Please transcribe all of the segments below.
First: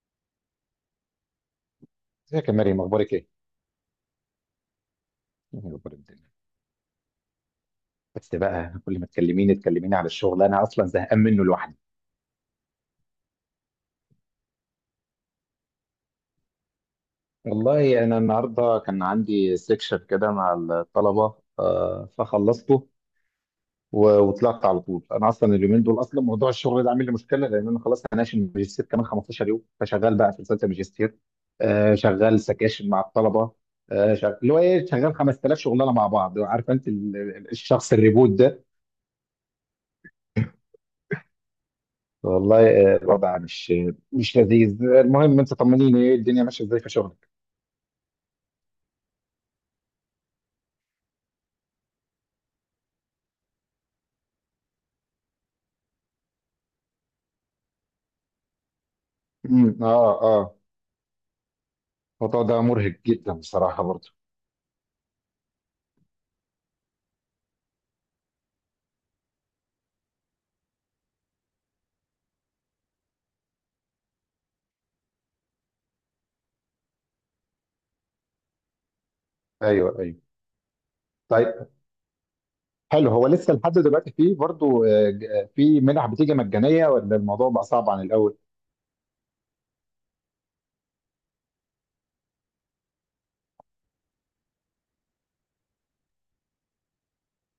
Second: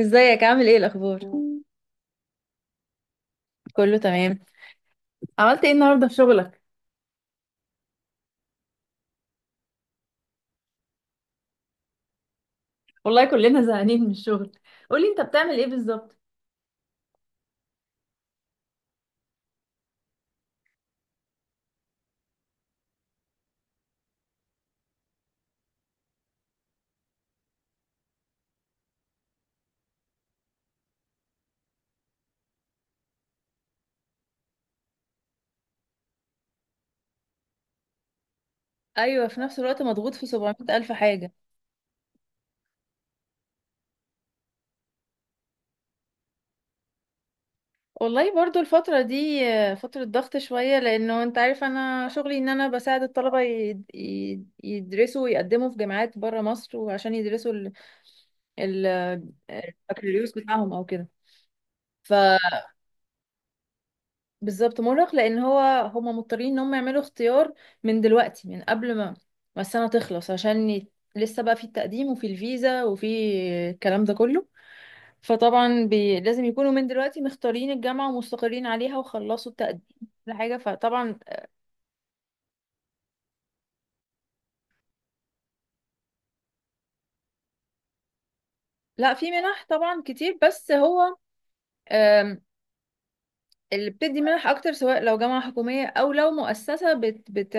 ازيك؟ عامل ايه؟ الاخبار ازيك يا مريم، اخبارك ايه؟ كله تمام. إيه عملت ايه اخبار النهارده في الدنيا؟ شغلك؟ بس بقى كل ما تكلميني على الشغل انا اصلا زهقان منه لوحدي. والله كلنا زهقانين من الشغل. قولي انت بتعمل ايه بالظبط؟ والله انا النهارده كان عندي سيكشن كده مع الطلبه، فخلصته وطلعت على طول. انا اصلا اليومين دول اصلا موضوع الشغل ده عامل لي مشكله لان انا خلاص هناقش الماجستير كمان 15 يوم، فشغال بقى في رساله الماجستير. شغال سكاشن مع الطلبه، شغال اللي هو ايه، شغال 5000 شغلانه مع بعض. عارفه انت الشخص الريبوت ده؟ ايوه، في نفس الوقت مضغوط في 700 الف حاجه. والله الوضع مش لذيذ. المهم انت طمنيني، ايه الدنيا ماشيه ازاي في شغلك؟ والله برضو الفترة دي فترة ضغط شوية، لأنه أنت عارف أنا شغلي إن أنا بساعد الطلبة يدرسوا ويقدموا في جامعات برا مصر، وعشان يدرسوا ال- امم، اه، البكالوريوس اه، بتاعهم أو كده. الموضوع ده مرهق جدا بصراحه برضه. بالظبط مرهق، لان هو هما مضطرين ان هم يعملوا اختيار من دلوقتي، من قبل ما السنه تخلص، عشان لسه بقى في التقديم وفي الفيزا وفي الكلام ده كله. فطبعا لازم يكونوا من دلوقتي مختارين الجامعه ومستقرين عليها وخلصوا التقديم ايوه، ايوه، لحاجه. فطبعا. طيب، حلو. هو لسه لحد دلوقتي فيه برضه في منح بتيجي مجانيه ولا الموضوع بقى صعب عن الاول؟ لا، في منح طبعا كتير، بس هو اللي بتدي منح اكتر، سواء لو جامعة حكومية او لو مؤسسة بت بت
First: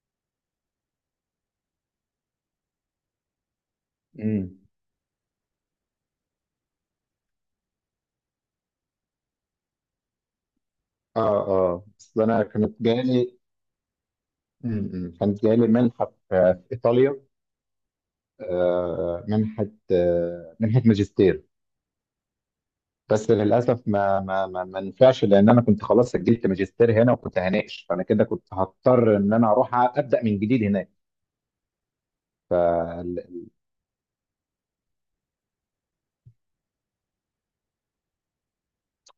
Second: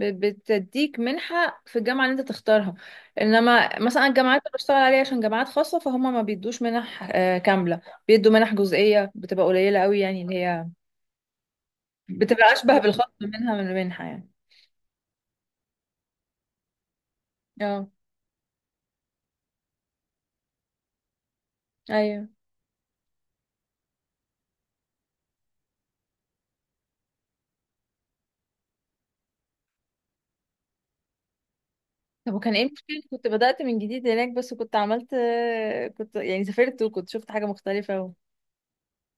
بت- بتديك منحة في الجامعة اللي انت تختارها. انما مثلا الجامعات اللي امم، بشتغل عليها عشان جامعات خاصة، فهم ما بيدوش منح كاملة. بيدوا منح جزئية، بتبقى قليلة قوي، يعني اللي هي اه، اه، اصل انا بتبقى كانت اشبه بالخصم جالي. منها من المنحة يعني. امم، كانت جالي منحه في ايطاليا، اه. آه، منحه منحه ماجستير. ايوه. بس للاسف ما نفعش، لان انا كنت خلاص سجلت ماجستير هنا وكنت هناقش، فانا كده كنت هضطر ان انا اروح ابدا من جديد هناك. طب ف وكان ايه المشكلة؟ كنت بدأت من جديد هناك، بس كنت عملت كنت يعني سافرت وكنت شفت حاجة مختلفة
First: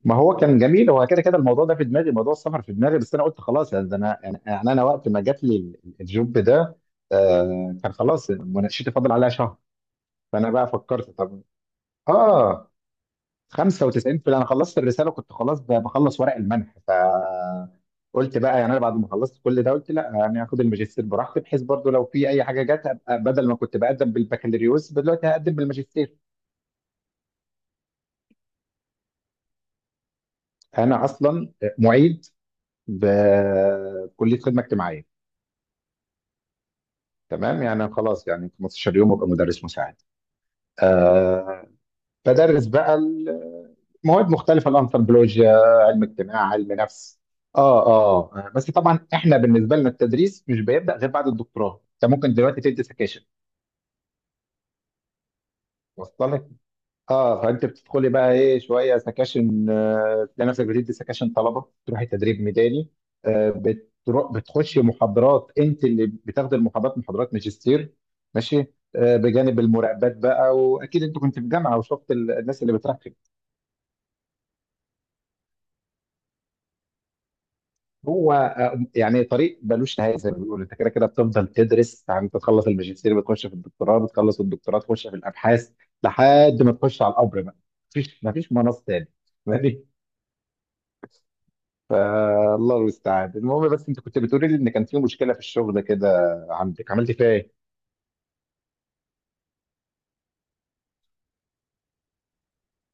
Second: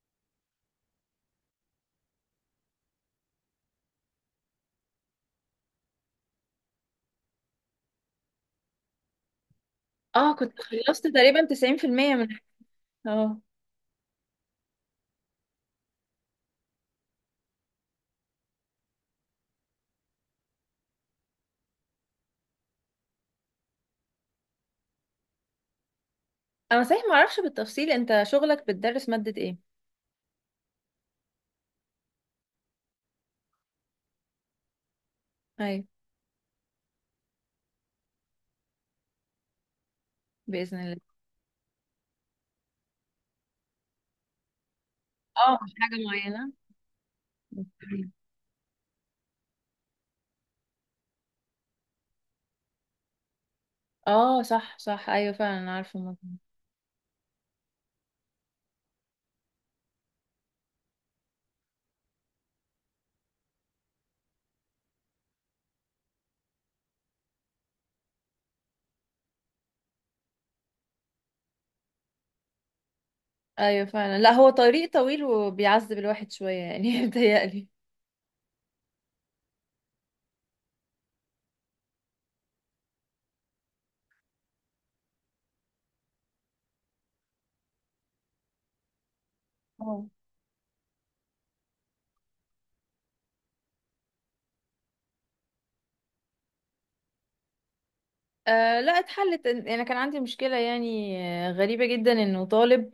ما هو كان جميل، هو كده كده الموضوع ده في دماغي، موضوع السفر في دماغي، بس انا قلت خلاص يعني ده. انا يعني انا وقت ما جات لي الجوب ده، كان خلاص مناقشتي فاضل عليها شهر، اه، فانا كنت بقى خلصت فكرت. طب، تقريبا 90% من. اه اه. 95 في انا خلصت الرساله، كنت خلاص بخلص ورق المنح، فقلت بقى يعني انا بعد ما خلصت كل ده قلت لا، يعني هاخد الماجستير براحتي، بحيث برضو لو في اي حاجه جت ابقى، بدل ما كنت بقدم بالبكالوريوس دلوقتي هقدم بالماجستير. انا صحيح ما اعرفش بالتفصيل، انت شغلك بتدرس مادة ايه؟ انا اصلا معيد بكليه خدمه اجتماعيه. ايوه، تمام يعني خلاص، يعني 15 يوم ابقى مدرس مساعد. باذن الله. آه، بدرس بقى مواد مختلفه، الانثروبولوجيا، اه، مش حاجة علم اجتماع، معينة. علم نفس. اه، اه، بس طبعا احنا بالنسبه لنا التدريس مش بيبدا غير بعد الدكتوراه، انت ممكن دلوقتي تدي سكاشن. اه صح صح، ايوه فعلا، أنا عارفه الموضوع وصل ده. لك؟ اه. فانت بتدخلي بقى ايه، شويه سكاشن، تلاقي نفسك بتدي سكاشن طلبه، تروحي تدريب ميداني، بتروح بتخشي محاضرات، انت اللي بتاخدي المحاضرات، محاضرات ماجستير. ماشي. بجانب المراقبات بقى، واكيد انت كنت في جامعه وشفت الناس اللي بتراقب. ايوه فعلا، لا هو طريق طويل وبيعذب الواحد شويه يعني، متهيألي. هو يعني طريق ملوش نهايه، زي ما بيقولوا، انت كده كده بتفضل تدرس. يعني انت تخلص الماجستير بتخش في الدكتوراه، بتخلص الدكتوراه تخش في الابحاث، لحد ما تخش على القبر بقى. مفيش مناص تاني. ماشي، اه. فالله المستعان. المهم، بس انت كنت بتقولي لي ان كان في مشكله في الشغل كده عندك، عملت فيها ايه؟ آه، لا اتحلت، انا كان عندي مشكله يعني، غريبه جدا انه طالب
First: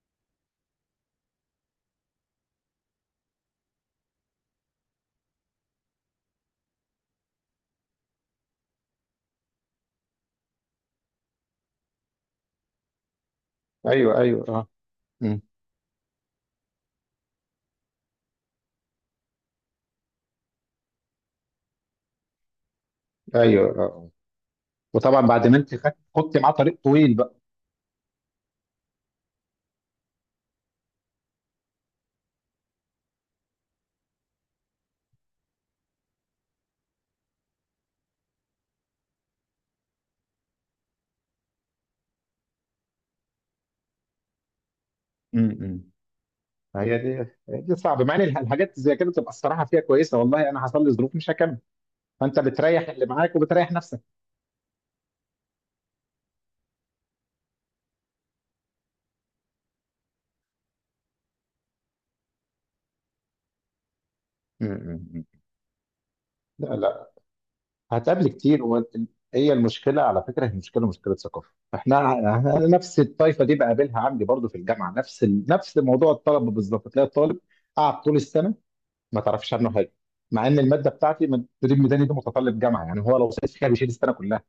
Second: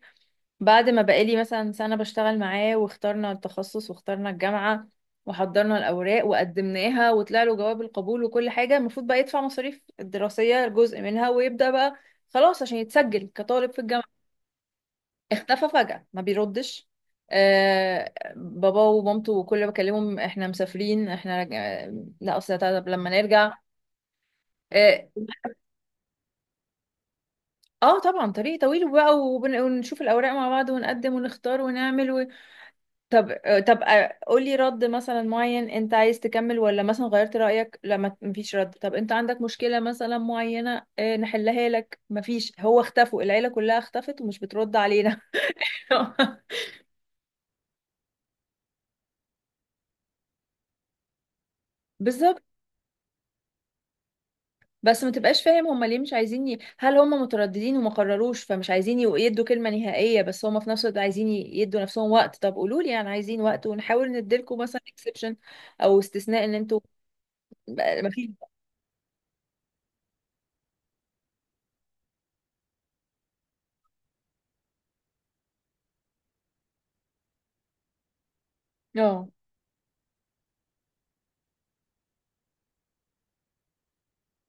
بعد ما بقالي مثلا سنة بشتغل معاه، واخترنا التخصص واخترنا الجامعة وحضرنا الأوراق وقدمناها وطلع له جواب القبول وكل حاجة، المفروض بقى يدفع مصاريف الدراسية جزء منها ويبدأ بقى خلاص عشان يتسجل كطالب في ايوه، الجامعة، ايوه، اه. أمم. اختفى فجأة ما بيردش. آه، بابا ومامته كل ما بكلمهم: احنا مسافرين، احنا لا اصل طب لما نرجع. ايوه، اه، آه. اه. وطبعا بعد ما انت خدت معاه طريق طويل بقى. طبعا طريق طويل بقى، ونشوف الأوراق مع بعض ونقدم ونختار ونعمل. طب طب قولي رد مثلا معين، انت عايز تكمل ولا مثلا غيرت رأيك؟ لما مفيش رد، طب انت عندك مشكلة مثلا معينة نحلها لك؟ مفيش، هو اختفوا، العيلة كلها اختفت ومش بترد علينا. امم هي دي هي دي صعبه، مع ان الحاجات زي كده تبقى الصراحه فيها كويسه، والله انا حصل لي ظروف مش هكمل، فانت بالظبط. بتريح اللي معاك وبتريح نفسك. بس ما تبقاش فاهم هما ليه مش عايزين هل هما مترددين وما قرروش فمش عايزين يدوا كلمة نهائية، بس هما في نفس الوقت عايزين يدوا نفسهم وقت. طب قولوا لي يعني عايزين وقت، ونحاول نديلكم م- مثلا م- اكسبشن م. او استثناء، ان لا، انتوا لا، ما فيش. هتقابل كتير هي المشكله على فكره، هي مشكله ثقافه. أنا نفس الطائفه دي بقابلها عندي برضو في الجامعه، نفس نفس موضوع الطلبه. بالظبط، تلاقي الطالب قاعد طول السنه ما اه تعرفش عنه حاجه، مع ان الماده بتاعتي من تدريب ميداني دي متطلب جامعه، يعني هو لو سقط فيها بيشيل السنه كلها.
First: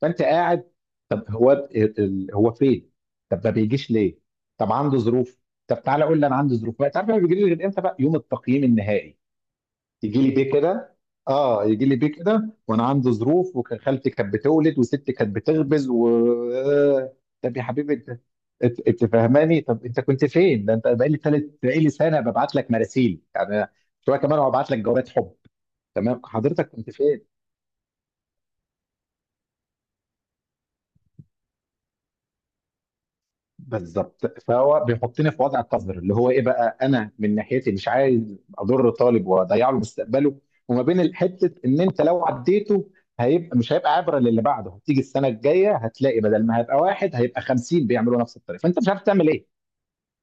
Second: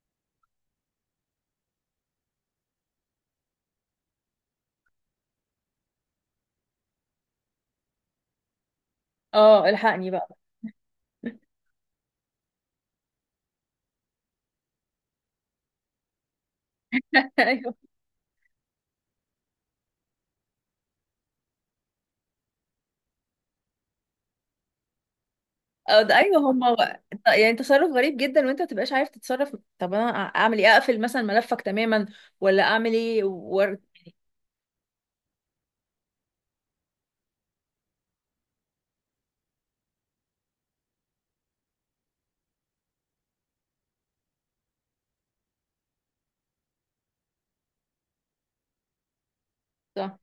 فانت قاعد، طب هو هو فين؟ طب ما بيجيش ليه؟ طب عنده ظروف، طب تعالى قول لي انا عندي ظروف بقى. تعرف ما بيجيليش غير امتى بقى؟ يوم التقييم النهائي. اه، الحقني يجي بقى. لي بيه كده، اه، يجي لي بيه كده وانا عندي ظروف وكان خالتي كانت بتولد وستي كانت بتخبز و آه، طب يا حبيبي انت، أنت فاهماني؟ طب انت كنت فين ده؟ انت بقالي سنه ببعت لك مراسيل، يعني شويه كمان وابعت لك جوابات حب. أو ده، تمام ايوه حضرتك، هما. كنت فين؟ يعني تصرف غريب جدا، وانت ما تبقاش عارف تتصرف. طب انا اعمل ايه؟ اقفل مثلا ملفك تماما، ولا اعمل ايه ورد؟ بالظبط. فهو بيحطني في وضع قذر، اللي هو ايه بقى، انا من ناحيتي مش عايز اضر طالب واضيع له مستقبله، وما بين حته ان انت لو عديته هيبقى، مش هيبقى عبره للي بعده، هتيجي السنه الجايه هتلاقي بدل ما هيبقى واحد هيبقى 50 بيعملوا نفس الطريقه، فانت مش عارف تعمل ايه. صح،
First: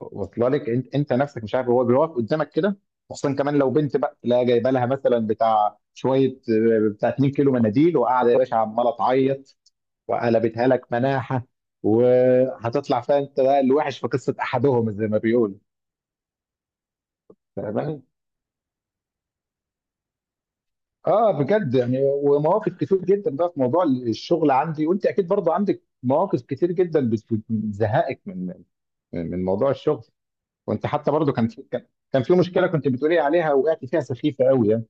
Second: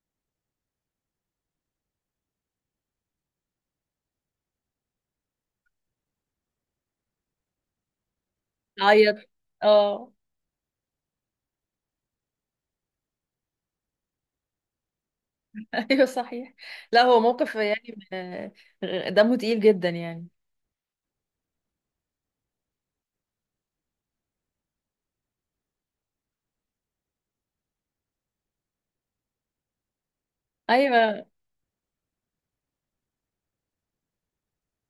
واصله لك؟ انت نفسك مش عارف، هو بيقف قدامك كده، خصوصا كمان لو بنت بقى تلاقي جايبه لها مثلا بتاع شويه، بتاع 2 كيلو مناديل وقاعده يا باشا عماله اعيط. تعيط، اه. وقلبتها لك مناحة، وهتطلع فيها انت بقى الوحش في قصة احدهم زي ما بيقولوا. ايوه صحيح. لا هو موقف يعني فاهماني؟ دمه تقيل جدا يعني. اه، بجد يعني. ومواقف كتير جدا بقى في موضوع الشغل عندي، وانت اكيد برضه عندك مواقف كتير جدا بتزهقك من موضوع الشغل. وانت حتى ايوه. برضه كان في مشكلة كنت بتقولي عليها وقعت فيها سخيفة قوي يعني.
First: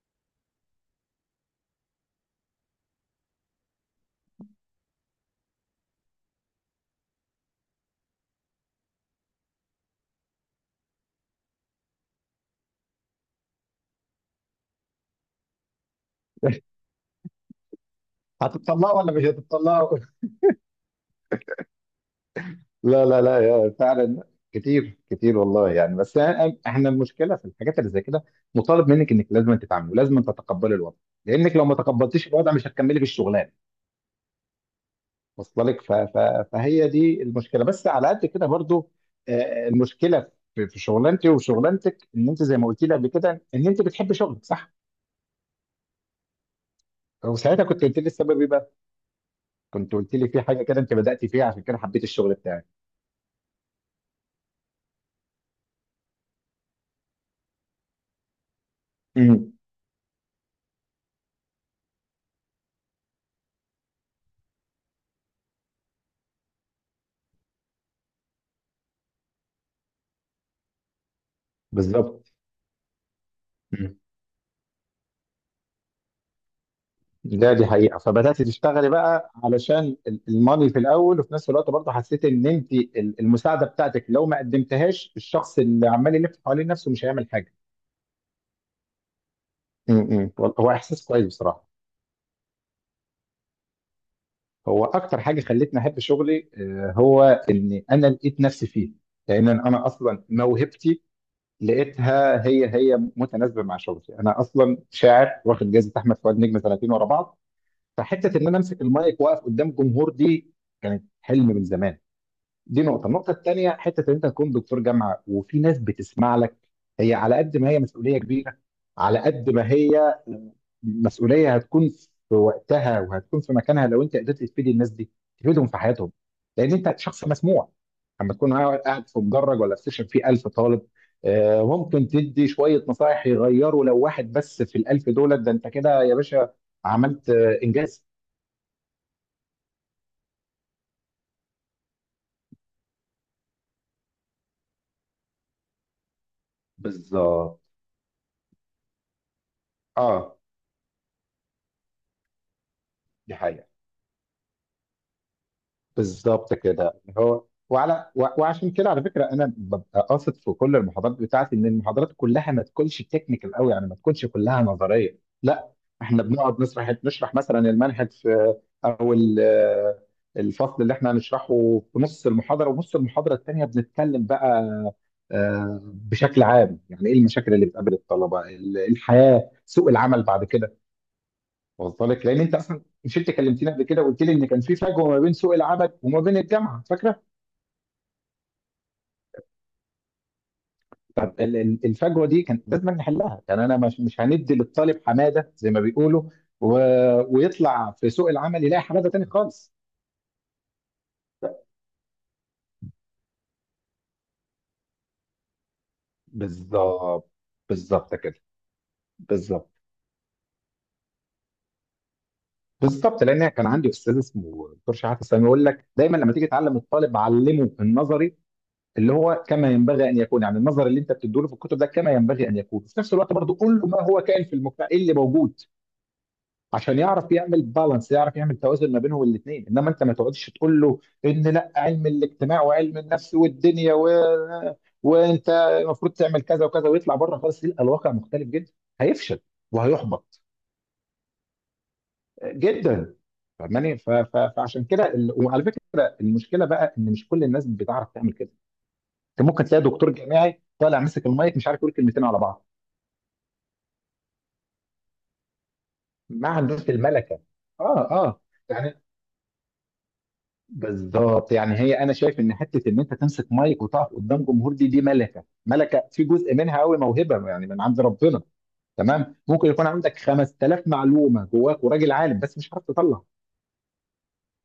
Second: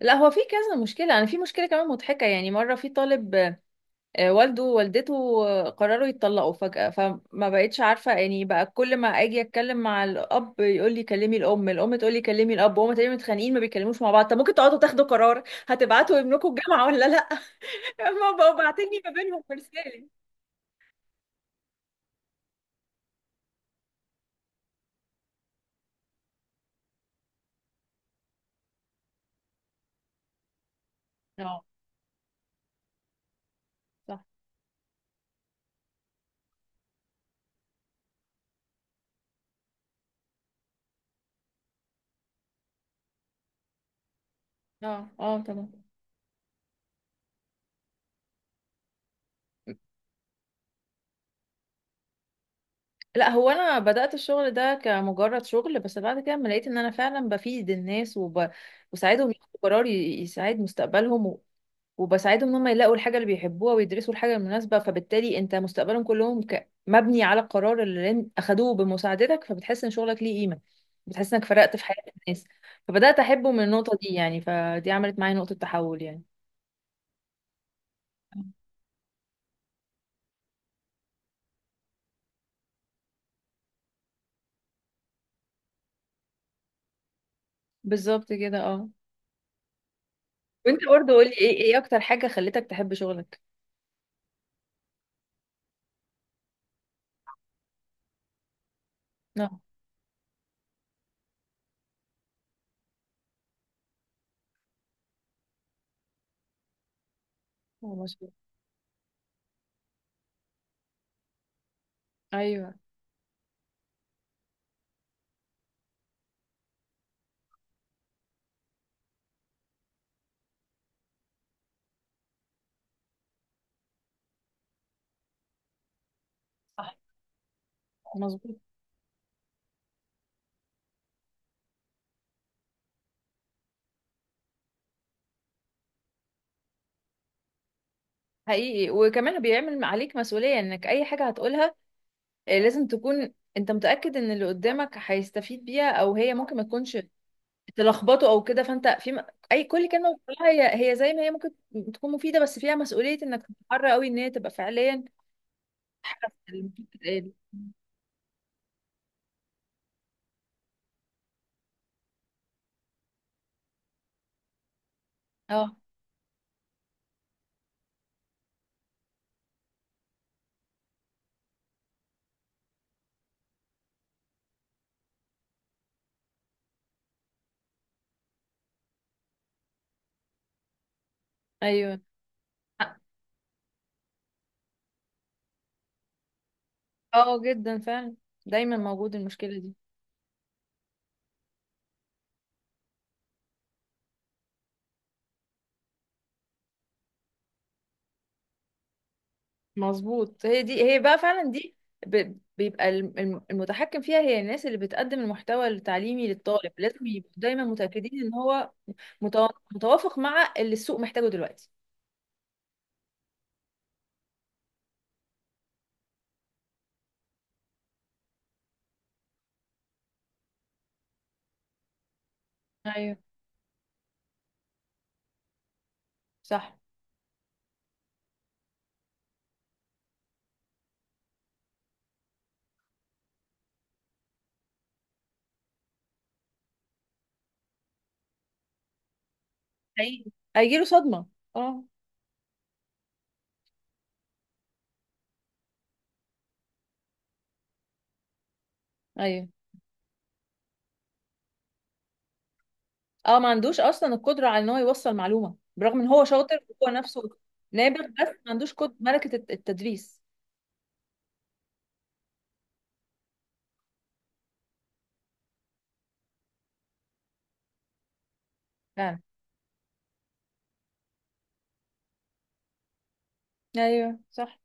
لا، هو في كذا مشكله. انا في مشكله كمان مضحكه يعني، مره في طالب والده ووالدته قرروا يتطلقوا فجأة، فما بقتش عارفة يعني بقى، كل ما اجي اتكلم مع الاب يقول لي كلمي الام، الام تقول لي كلمي الاب، وهما تقريبا متخانقين ما بيتكلموش مع بعض. طب ممكن تقعدوا تاخدوا قرار، هتبعتوا ابنكم الجامعة ولا لا؟ ما بقوا باعتيني هتطلقوا ما ولا مش بينهم في هتطلقوا؟ رسالة. لا، لا، لا، يا فعلا. كتير كتير والله يعني. بس احنا المشكله في الحاجات اللي زي كده، مطالب منك انك لازم تتعاملي ولازم تتقبلي الوضع، لانك اه لو ما تقبلتيش الوضع مش هتكملي في الشغلانه. صح. واصله لك؟ فهي دي المشكله. بس على قد كده برضو المشكله في شغلانتي وشغلانتك، ان انت زي ما قلت لي قبل كده ان انت بتحبي شغلك، صح؟ اه اه طبعا. وساعتها كنت قلت لي السبب ايه بقى؟ كنت قلت لي في حاجه كده انت بدات فيها عشان كده حبيت الشغل بتاعك. لا، هو انا بدأت الشغل ده كمجرد شغل، بس بعد كده لما لقيت ان انا فعلا بفيد الناس وساعدهم امم ياخدوا قرار يساعد مستقبلهم، وبساعدهم ان هم يلاقوا الحاجه اللي بيحبوها ويدرسوا الحاجه المناسبه، فبالتالي انت مستقبلهم كلهم مبني على القرار اللي اخدوه بمساعدتك، فبتحس ان شغلك ليه قيمه، بتحس انك فرقت في حياه بالظبط، الناس، فبدات احبه من النقطه دي يعني، فدي عملت معايا نقطه تحول يعني. دي حقيقة. فبدأت تشتغلي بقى علشان الماني في الأول، وفي نفس الوقت برضه حسيت إن أنت المساعدة بتاعتك لو ما قدمتهاش الشخص اللي عمال يلف حوالين نفسه مش هيعمل حاجة. بالظبط كده اه. هو وانت إحساس برضه كويس قولي، ايه بصراحة. ايه اكتر حاجه خلتك تحب شغلك؟ هو أكتر حاجة خلتني أحب شغلي هو إن أنا لقيت نفسي فيه، لأن اه. أنا أصلا موهبتي لقيتها هي متناسبة مع شغلي. أنا أصلا شاعر واخد جائزة أحمد فؤاد نجم سنتين ورا بعض، هو مظبوط. فحتة إن أنا أمسك المايك وأقف قدام جمهور دي كانت حلم من زمان. ايوه دي نقطة، النقطة التانية حتة إن أنت تكون دكتور جامعة وفي ناس بتسمع لك، هي على قد ما هي مسؤولية كبيرة، على قد ما هي مسؤولية هتكون في وقتها وهتكون في مكانها لو أنت قدرت تفيد الناس دي، تفيدهم في حياتهم، لأن صح أنت شخص مسموع. أما تكون مظبوط. قاعد قاعد في مدرج ولا في سيشن فيه 1000 طالب، ممكن تدي شوية نصائح يغيروا لو واحد بس في الألف، دولت ده أنت كده يا باشا عملت إنجاز. حقيقي، وكمان بيعمل عليك مسؤوليه انك اي حاجه هتقولها لازم تكون انت متأكد ان اللي قدامك هيستفيد بيها، او هي ممكن ما تكونش بالظبط، تلخبطه او كده. فانت في اي كل كلمة آه بتقولها هي هي زي ما هي، ممكن تكون مفيدة بس فيها مسؤولية دي انك حقيقة. تتحرى قوي ان هي تبقى فعليا حاجة بالظبط اللي المفروض كده. تتقال. هو وعلى وعشان كده، على فكره، انا ببقى قاصد في كل المحاضرات بتاعتي ان المحاضرات كلها ما تكونش تكنيكال قوي، يعني ما تكونش كلها نظريه لا، اه. احنا بنقعد نشرح، مثلا المنهج في، او الفصل اللي احنا هنشرحه. في نص المحاضره، ونص المحاضره الثانيه بنتكلم بقى بشكل عام يعني ايه المشاكل اللي بتقابل الطلبه الحياه، سوق العمل بعد كده. ايوه. واصله لك، لان انت اصلا مش انت كلمتني قبل كده وقلت لي ان كان في فجوه ما بين سوق العمل وما بين الجامعه، فاكره؟ اه جدا فعلا، دايما موجود المشكلة دي. طب الفجوه دي كان لازم نحلها يعني، انا مش هندي للطالب حماده زي ما بيقولوا و... ويطلع في سوق العمل يلاقي حماده تاني خالص. مظبوط، هي دي هي بقى فعلا دي بيبقى المتحكم فيها هي الناس اللي بتقدم المحتوى التعليمي للطالب، لازم بالظبط، يبقوا دايما بالظبط متأكدين ان كده. هو متو- بالظبط. متوافق مع اللي السوق محتاجه دلوقتي. بالظبط، لان كان عندي استاذ اسمه دكتور شحاته السامي يقول لك دايما لما تيجي تعلم الطالب علمه النظري اللي هو كما ينبغي ان يكون، يعني النظر اللي انت بتديله في الكتب ده كما ينبغي ان يكون، في نفس ايوه الوقت برضه قول له ما هو كائن في المجتمع، ايه اللي موجود، صح. عشان يعرف يعمل بالانس، يعرف يعمل توازن ما بينهم الاثنين. انما انت ما تقعدش تقول له ان لا علم الاجتماع وعلم النفس والدنيا وانت المفروض تعمل كذا وكذا ويطلع بره خالص يلقى الواقع مختلف جدا، هيفشل هي- وهيحبط هيجيله صدمة. اه. جدا. فاهماني؟ فعشان كده وعلى فكره المشكله بقى ان مش كل الناس بتعرف تعمل كده، انت ايوه ممكن تلاقي دكتور جامعي طالع ماسك المايك مش عارف يقول كلمتين على بعض، اه، ما عندوش اصلا القدرة على ان هو يوصل معلومة، برغم ان هو ما شاطر عندوش وهو نفسه الملكه. اه، نابغ، بس اه، ما عندوش قد يعني ملكة التدريس. بالظبط يعني، هي انا شايف ان حته ان انت تمسك مايك وتقف قدام جمهور دي ملكه، في جزء منها قوي موهبه يعني من عند ربنا. فعلا. تمام، ممكن يكون عندك 5000 معلومه جواك وراجل عالم بس مش عارف تطلع. ايوه صح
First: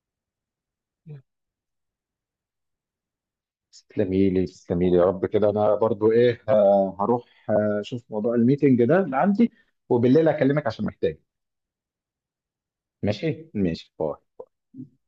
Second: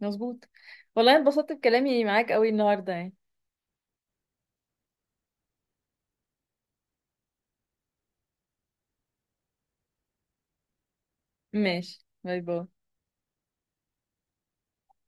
مظبوط. والله انبسطت بكلامي معاك قوي النهاردة يعني. تسلمي لي يا رب، كده انا برضو ايه، هروح اشوف موضوع الميتنج ده اللي عندي، وبالليل اكلمك عشان محتاج. ماشي، باي باي. ماشي، ماشي، باي.